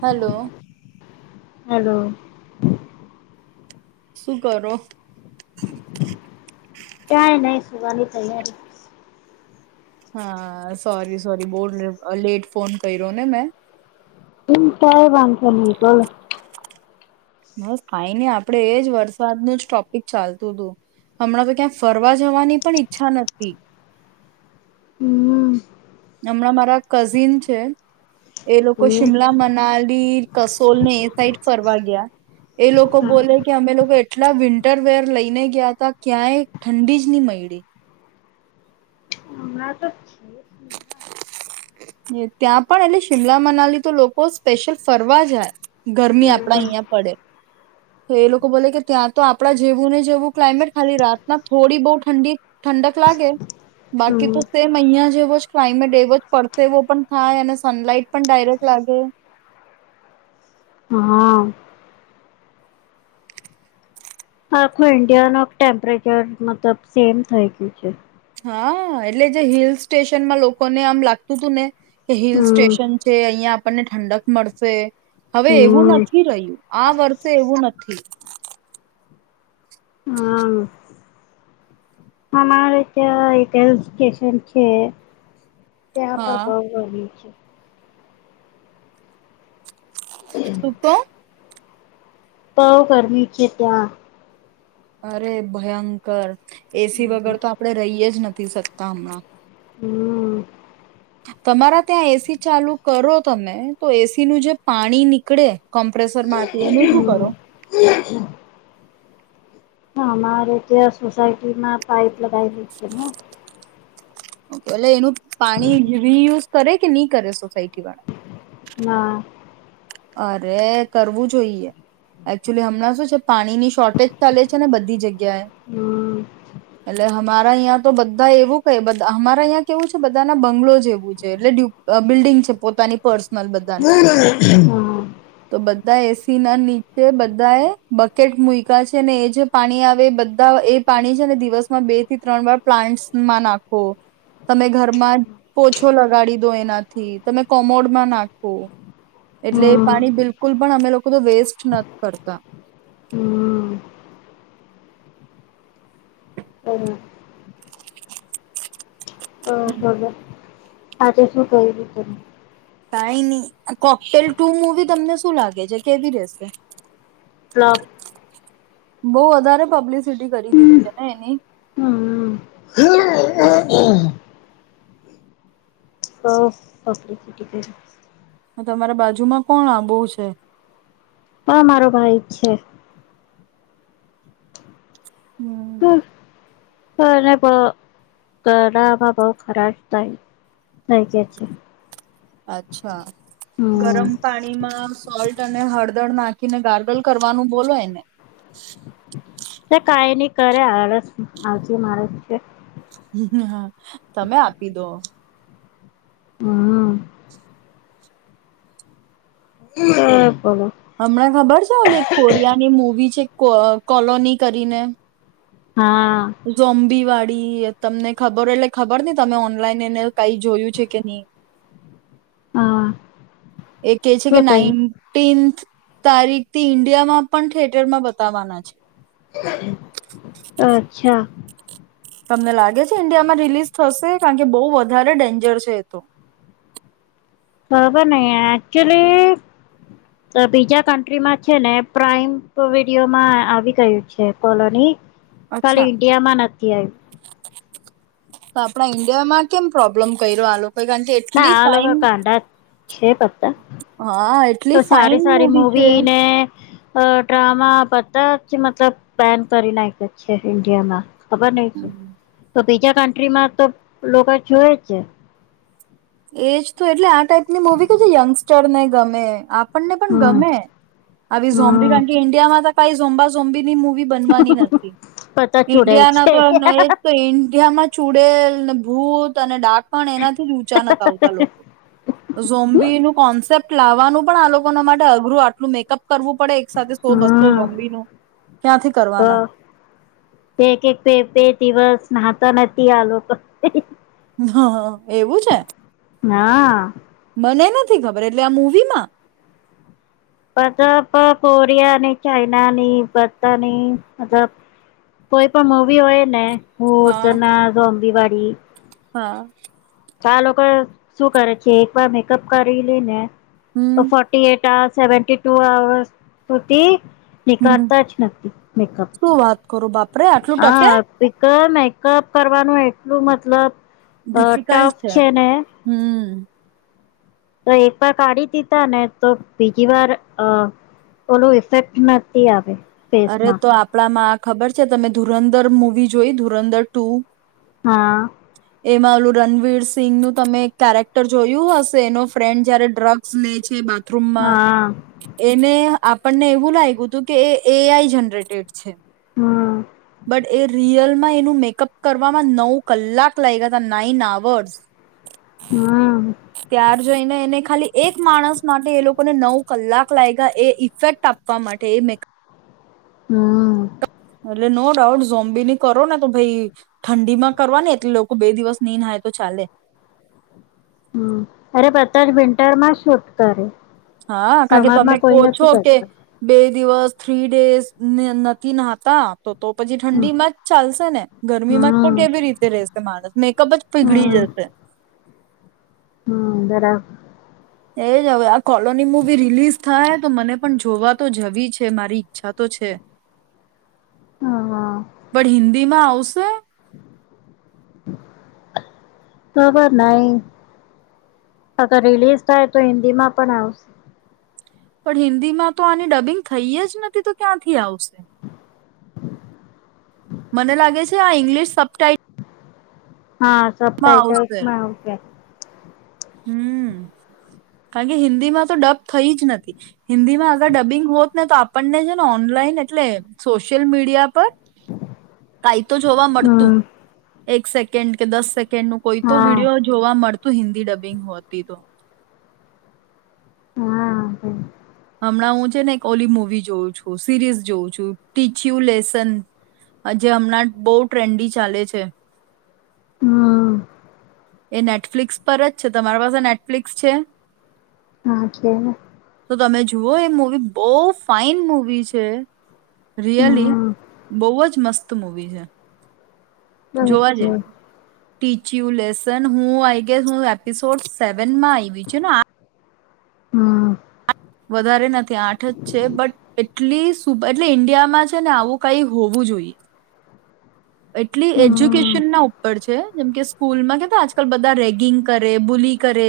Hello hello શું કરો કાય નહી સુવાની તૈયારી હા સોરી સોરી બહ લેટ ફોન કર્યો ને મેં હ ક વાંધખલીકલ બસ કઈ નઈ આપડે એજ વરસાદનું જ ટોપિક ચાલતું હતું હમણાં તો ક્યાં ફરવા જવાની પણ ઈચ્છા નથી હમ હમણાં મારા કઝિન છે એ લોકો હમ શિમલા મનાલ ી કસોલ ને એ સાઈડ ફરવા ગયા એ લોકો બોલે કે અમે લોકો એટલા વિન્ટર વર લઈને ગયા ત ક્યાંય ઠંડી જ નહી મળડી હમણાં તો ત્યાં પણ એટલે શિમલા મનાલી તો લોકો સ્પેશિયલ ફરવા જાય ગરમી આપડા હમ અહં પડે તો એ લોકો બોલે કે ત્યાં તો આપડા જેવું ને જેવું ક્લાયમેટ ખાલી રાતના થોડી બહુ ઠંડી ઠંડક લાગે બાકી હમ તો સેમ અહીયા એો જ ક્લાઇમેટ એવો જ પરસેવો પણ થાય અને સનલાઈટ પણ ડાયરેક્ટ લાગે હા આખો ઇન્ડિયા ન ટેમ્પરેચર મતલબ સેમ થઈ ગયું છે હા એટલે જે હિલ સ્ટેશનમાં લોકો ને આમ લાગતું હતું ને હિલ હમ સ્ટેશન છે અહિયાં આપણને ઠંડક મળશે હવે એવું હમ નથી રહ્યું આ વર્ષે એવું નથી. હા અમારે ત્યાં કેશ કેશન છે. ત્યાં હા, પણ [unintelligible] છે. તું તો તોવ કરમી છે ત્યા. અરે ભયંકર એસી વગર તો આપડે રહીએ જ ન થી શકતા અમણાં હમ. તમારા ત્યાં એસી ચાલુ કરો તમે તો એસી નું જે પાણી નીકડે કમ્પ્રેસરમાંથી એનું શું હમ કરો. હા અમારે ત્યાં સોસાયટીમાં પાઈપ લગાવેલી છે. હ અલે એનું પાણી રિયુઝ કરે કે ની કરે સોસાયટી વાળા? ના. અરે કરવું જોઈએ. એક્ચુલી હમણાં શું છે પાણીની શોર્ટેજ ચાલે છે ને બધી જગ્યાએ હમ એટલે હ મારા અયા તો બધા એવું ક હમારા અયા કેવું છે બધા ના બંગલો જેવું છે. એટલે બિલ્ડિંગ છે પોતાની પર્સ હ. તો બધા એસી ના નીચે બધા એ બકેટ મુયકા છે ને એ જે પાણી આવે એ બધા એ પાણી છે ને દિવસમાં બે થી ત્રણ વાર પ્લાન્ટમાં નાખો. તમે ઘરમાં પોછો લગાડી દો એનાથી તમે કોમોડમાં નાખો. એટલે પાણી બિલકુલ પણ અમે લોકો તો વેસ્ટ નથ કરતા. [inaudible] આજે શું કર્યું. ત કાઈ ની કોકટેલ ટુ મુવી તમને શું લાગે છે કેવી રેશે. ફ્લૉપ બઉ વધારે પબ્લિસિટી કરી દીધી છે ને એની. હમ [unintelligible] ઓ ઓક તમારા બાજુમાં કોણ આ બોવ છે. પણ મારો ભાઈ છે. હમ [unintelligible] અચ્છા હમ ગરમ પાણીમાં સોલ ટને હળદર નાખીને ગાર્ડલ કરવાનું બોલો એને. તેં કંઈ ની કરે આળસ આળસું માણસ છે. તમે આપી દો. હમ. [unintelligible] અમણે ખબર છે આલે કોરિયા ની મુવી છે. કો કોલોની કરીને. હા જોમ્બીવાડ ડી તમને ખબર એટલે ખબર નહ તમે ઓનલાઈન એને કઈ જોયું છે કે નહી. હા. એ કે છે કે શું થયું નાઇટીન્થ તારીખથી ઇન્ડિયામાં પણ થિયટરમાં બતાવવાના છે. અચ્છા. તમને લાગે છે ઇન્ડિયામાં રિલીઝ થશે કારણ કે બહુ વધારે ડેન્જર છે એ તો. ખબર નઈ એકચુલી બીજા કન્ટ્રીમાં છે ને પ્રાઈમ વિડીયોમાં આવી ગયું છે કોલોની કાલે ઈન્ડિયા માં નથી આવ આપડા ઈન્ડિયા માં કેમ પ્રોબ્લેમ કર્યો આલો ના આ લોકો કાંડા છે પત્તા હા તો એટલી ફાઈન સારી સારી છે. મૂવી ને. અ ડ્રામા બતા મતલબ પન કરી નાખ છે ઇન્ડિયામાં. ખબર નહિ છે. બીજા કન્ટ્રી માં તો લોકો જોવે જ છે. એજ તો એટલે આ ટાઈપ ની મૂવી કે છે યંગસ્ટર ને ગમે. આપણને પણ હમ ગમે આવી ઝો હમ કારણ કે ઇન્ડિયા માં ભાઈ જમ્બ જોમ્ીની મુ બ નથી બધા જોડેલ ઇન્ડિયા છે તો ઇન્ડિયામાં છૂડે ભૂત અને ડાક પણ એનાથી જ લોકો ઝોમ્બી ન કોન્સેપ્ટ લાવવાનું પણ આ લોકો ના માટે અઘરું આટલું મેકઅપ કરવું પડે એક સાથે સો બસો હમ સઝોમ્બી ન ક્યાંથી તો કરવાના. એક એક બે બે દિવસ નાહતા નથી આ લોકો પણ. હા હ એવું છે. હા. મને નથી ખબર એટલે આ મૂવીમાં મત કોરિયાની ચાઈનાની ભતાની મલ કોઈ પણ મવી હોય ને. હટ હા. ના સોબી વાડી [inaudible] હા. ચા લોકો શું કરે છે એક વાર મેકઅપ કરીલી ને તો હમ. Forty eight- seventy two hours સુતી ન હમ કરતા જ નક્કી મેકઅપ શું વાત કરો બાપરે આટલું ટકે હા પ તો મેકઅપ કરવાનું એટલું મતલબ અ ડિફિકલ્ટ ટફ છે ને હમ તો એક વાર કાઢી દીધા ને તો બીજી વાર અહ ઓલું ઇફેક્ટ નથી આવે અરે ફેસમાં તો આપડા માં ખબર છે તમે ધુરંદર મુવી જોઈ ધુરંદર ટુ? હા. એમાં ઓલું રણવીર સિંંગ નું તમે એક કેરેક્ટર જોયું હશે એનો ફ્રેન્ડ જયારે ડ્રગ્સ લે છે બા થ્રુમ માં હા એને આપણને એવું લાગ્યું હતું કે એ એ આઈ જનરેટેડ છે. હમ બટ એ રિયલ માં એનું મેકઅપ કરવામાં નવ કલાક લાઈગા તા નાઈન આવર્સ. હમ ત્યાર જઈને એને ખાલી એક માણસ માટે એ લોક કો ના નવ કલાક લાગ્યા એ ઇફેક્ટ આપવા માટે એ મેક હમ્મ. એટલે નો ડાઉટસ ઝોમ્બીની કરો ને તો ભાઈ ઠંડી માં કરવા એટલે લોકો બે દિવસ નની નાય તો ચાલે. હમ્મ અરે પતા જ વિન્ટર માં છૂટ કરે. હા, કારણ કે તમે સમરમાં કો કોઈ છો નથી કે કરતો બે દિવસ થ્રી ડેઝને નથી નાહતા તો તો પછી હમ ઠંડી માં જ ચાલશે ને. ગરમીમાં જ તો હમ કેવી રીતે રશે માણસ મેકઅપ જ પીગળી જશે. હા બરા એજ હવે આ કોલોની મુવી રિલીઝ થાય તો મને પણ જોવા તો જવી છે મારી ઈચ્છા તો છે. હા બટ હિન્દી માં આવશ સા ખબર નાઈ અગર રિલીઝ થાય તો હિન્દી માં પણ આવશે. પણ હિન્દીમાં તો આની ડબિંગ થઈ જ નથી તો ક્યાંથી આવશે? મને લાગે છે આ ઇંગ્લિશ સબ ટાઇટ હા સબ ટાાઈટલ્સમાં ઓકે. હમ્મ. કારણ કે હિન્દી માં તો ડપ થઈ જ નથી. હિન્દી માં અગર ડબિંગ હો ના તો આપણને છે ને ઓનલાઈન એટલે સોશિયલ મીડિયા પર કઈ તો જોવા મળતું. હમ એક સેકન્ડ કે દસ સેક કેન નું કોઈ તો હા વિડિયો જોવા મળ [inaudible] તો હિન્દી ડબ હિંગ હોતી તો. હા આવે. હમણાં હું છે ને એક ઓલી મુવી જોઉં છું સિરીઝ જોઉ છું ટીચયુ લેસન જે હમણાં બહ ટ્રેન્ડી ચાલે છે. [inaudible] એ નેટફ્લિક્સ પર જ છે તમારી પાસે નેટફ્લિક્સ છે હા છેને તો તમે જુઓ એ મુવી બો ફઇન મુવી છે રયલી હમ બો ઓજ મસ્ત મૂવી છે અચ્છા ટીચયુ લેસન હું આઈ ગેસ હું એપિસોડ સે વનમાં આયવી છું હમ વધારે નથી આઠ જ છે બટ એટલી સુ એટલે ઈન્ડિયામાં છે ને આવું કઈ હોવું જોઈએ એટલી હમ એજ્યુકેશન ના ઉપર છે જેમ કે સ્કૂલ માં કેતા આજકાલ બધા રેગિંગ કરે બુલી કરે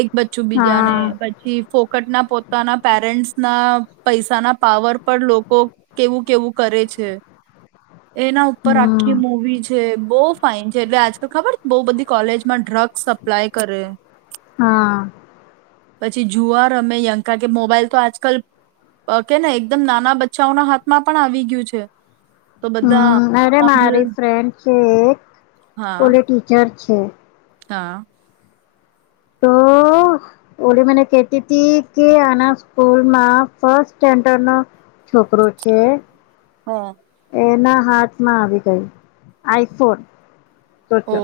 એક બચ્ચું બીજા હા ને પછી ફો કટના પોતાના પેરેન્ટ્સ ના પૈસાના પાવર પર લોકો કેવું કેવું કરે છે એના ઉપર હમ આખી મૂવી છે બો ફાઇન છે એટલે આજકાલ ખબર બો બધી કોલેજમાં ડ્રગ્સ સપ્લાય કરે હા પછી જુઆ રમે યંકા કે મોબાઈલ તો આજકાલ કેને એકદમ નાના બચ્ચાઓના હાથમાં પણ આવી ગયું છે તો બધ અરે મારી ફ્રેન્ડ છે એક હા ઓલી ટીચર છે હા તો ઓલી મને કેતી હતી કે આના સ્કૂલમાં ફસ્ટ સ્ટેન્ડર્ડ નો છોકરો છે હા એના હાથમાં આવી ગઈ આઈફોન ઓ સોચો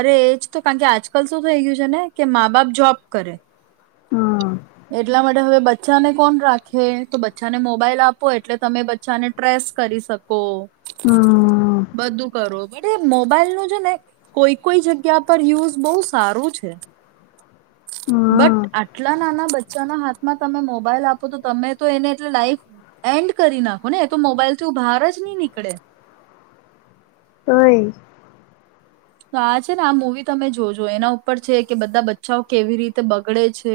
અરે એજ તો કારણ કે આજકાલ શું થઈ ગયું છે ને કે મા બાપ જોબ કરે હમ એટલા માટે હવે બચ્ચાને કોણ રાખે તો બચ્ચાને મોબાઈલ આપો એટલે તમે બચ્ચાને ટ્રેસ કરી શકો હમ બધું કરો [unintelligible] એ મોબાઈલ નું છે ને કોઈ કોઈ જગ્યા પર યુઝ બો સારો છે બટ હમ આટલા નાના બચ્ચાના હાથમાં તમે મોબાઈલ આપો તો તમે તો એને એટ લાઈફ એન્ડ કરી નાખો ને તો મોબાઈલથી બહાર જ નહી નીકળે [unintelligible] તો આ છે ને આ મુવી તમે જોજો એના ઉપર છે કે બધા બચ્ચાઓ કેવી રીતે બગડે છે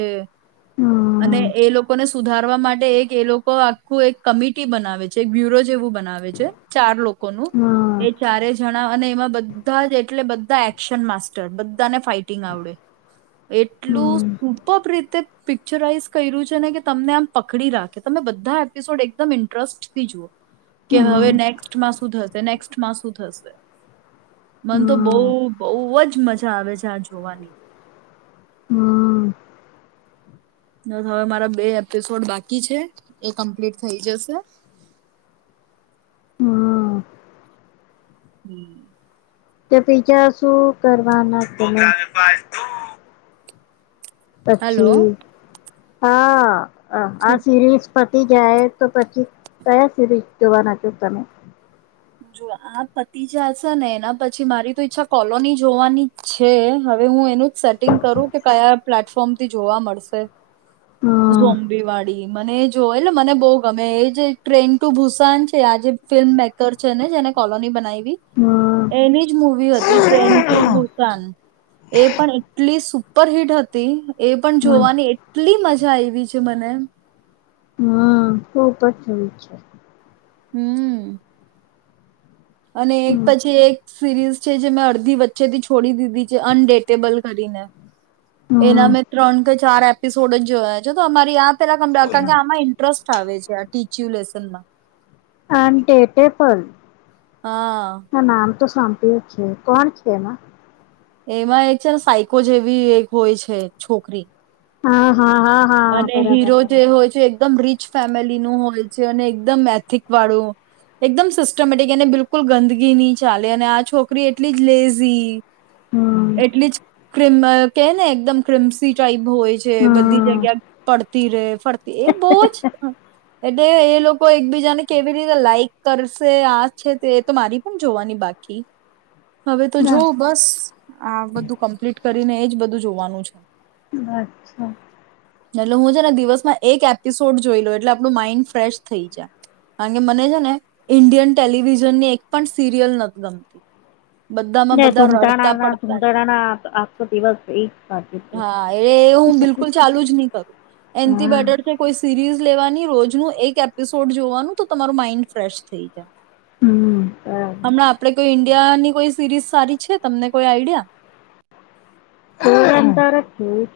અને હમ એ લોકોને સુધારવા માટે એક એ લોકો આખું એક કમિટી બનાવે છે એક બ્યુરો જેવું બનાવે છે ચાર લોકોનું હમ એ ચારે જણા અને એમાં બધા જ એટલે બધા એક્શન માસ્ટર બધાને ફાઈટિંગ આવડે. હમ એટલું સુપર રીતે પી પિક્ચરાઈઝ કર્યું છે ને કે તમને આમ પકડી રાખે તમે બધા એપિસોડ એકદમ ઇન્ટરેસ્ટ થી જુઓ કે હવે હમ નેક્સ્ટમાં શું થશે નેક્સ્ટમાં શું થ થશે. મન તો હમ બઉુ બઉુ જ મજા આવે છે આજે જોવાની હમ્મ. હવે મારા બે એપિસોડ બાકી છે એ કમ્પ્લીટ થઈ જશે. હમ [inaudible] કે પીજા શું કરવાના તમે હેલો પછી હા. આ આ સિરીઝ પતિ જાય તો પછી કયા સધી જોવાના છો તમે. જો આ પતિ જશે ને એના પછી મારી તો ઈચ્છા કોલોની જોવાની છે હવે હું એનું જ સેટિંગ કરું કે કયા પ્લેટફોર્મથી જોવા મળશે. હમ ઝોમ્બેવાડી મને એજ જો એટલે મને બો ગમે એ જે ટ્રેન ટુ ભૂસાન છે આજે ફિલ્મ મેક કાર છે ને જેને કોલોની બનાવી વી હમ એની જ મુવી હતી ટ્રેડ ટુ ભુસાન. એ પણ એટલી સુપર હિટ હતી. એ પણ હમ જોવાની કેટલી મજા આવી છે મને. હો પછી [unintelligible] છે. હમ્મ. અને એક હમ પછી એક સિરીઝ છે જે મેં અડધી વચ્ચેથી છોડી દીધી છે અનડેટેબલ કરીને હમ એના મેં ત્રણ કે ચાર એપિસોડ જ જોયા છે તો અમારી આ પેલા [unintelligible] આમાં ઇન્ટરેસ્ટ આવે છે આ ટીચયુલેશન માં. આમ ટે ટે પણ હા. તો સાંભળ્યું છે કોણ છે એમાં. એમાં એક છે ને સાયકો જેવી એક હોય છે છોકરી. હા. હા હા હા અને બરાબર હીરો જે બરાબર હોય છે એકદમ રીચ ફે ફેમલી નું હોય છે અને એકદમ એથિક વાળું એકદમ સિસ્ટમેટિક એને બિલકુલ ગંદગી ની ચાલે અને આ છોકરી એટલી જ લેઝી હમ એટલી જ [unintelligible] કે ને એકદમ ક્રિમસી ટાઈપ હોય છે બધી હમ જગ્યા પડતી રે પડતી એ બો જ એટલે એ લોકો એકબીજાને કેવી રીતે લાઈક કરશે આ છે એ તો મારી પણ જોવાની બાકી. હવે તો ના જોવ બસ. આ બધું કમ્પ્લીટ કરીને એજ બધું જોવાનું છે અચ્છા. એટલે હું છે ને દિવસમાં એક એપિસોડ જોઈ લઉ એટલે આપણું માઈન્ડ ફ્રેશ થઈ જાય. કારણ કે મને છે ને ઇન્ડિયન ટેલિવિઝનની એક પણ સિરિયલ નથી ગમતી. બધામાં ના બધા ધૂમટાણા રડતા ના પડતા જ. ધૂમટાણા ના આજ તો દિવસ એ સાથી છે. હા એ હું બિલકુલ ચાલુ જ નહી કર એન થી બેટર કો સૂઝી લેવાની રોજનું એક એપિસોડ જોવાનું તો તમારું માઈન્ડ ફ્રેશ થઈ જાય. હમ બરાબર હમણાં આપણે કોઈ ઈન્ડિયાની કોઈ સિરીઝ સારી છે તમને કોઈ આઈડિયા? [unintelligible]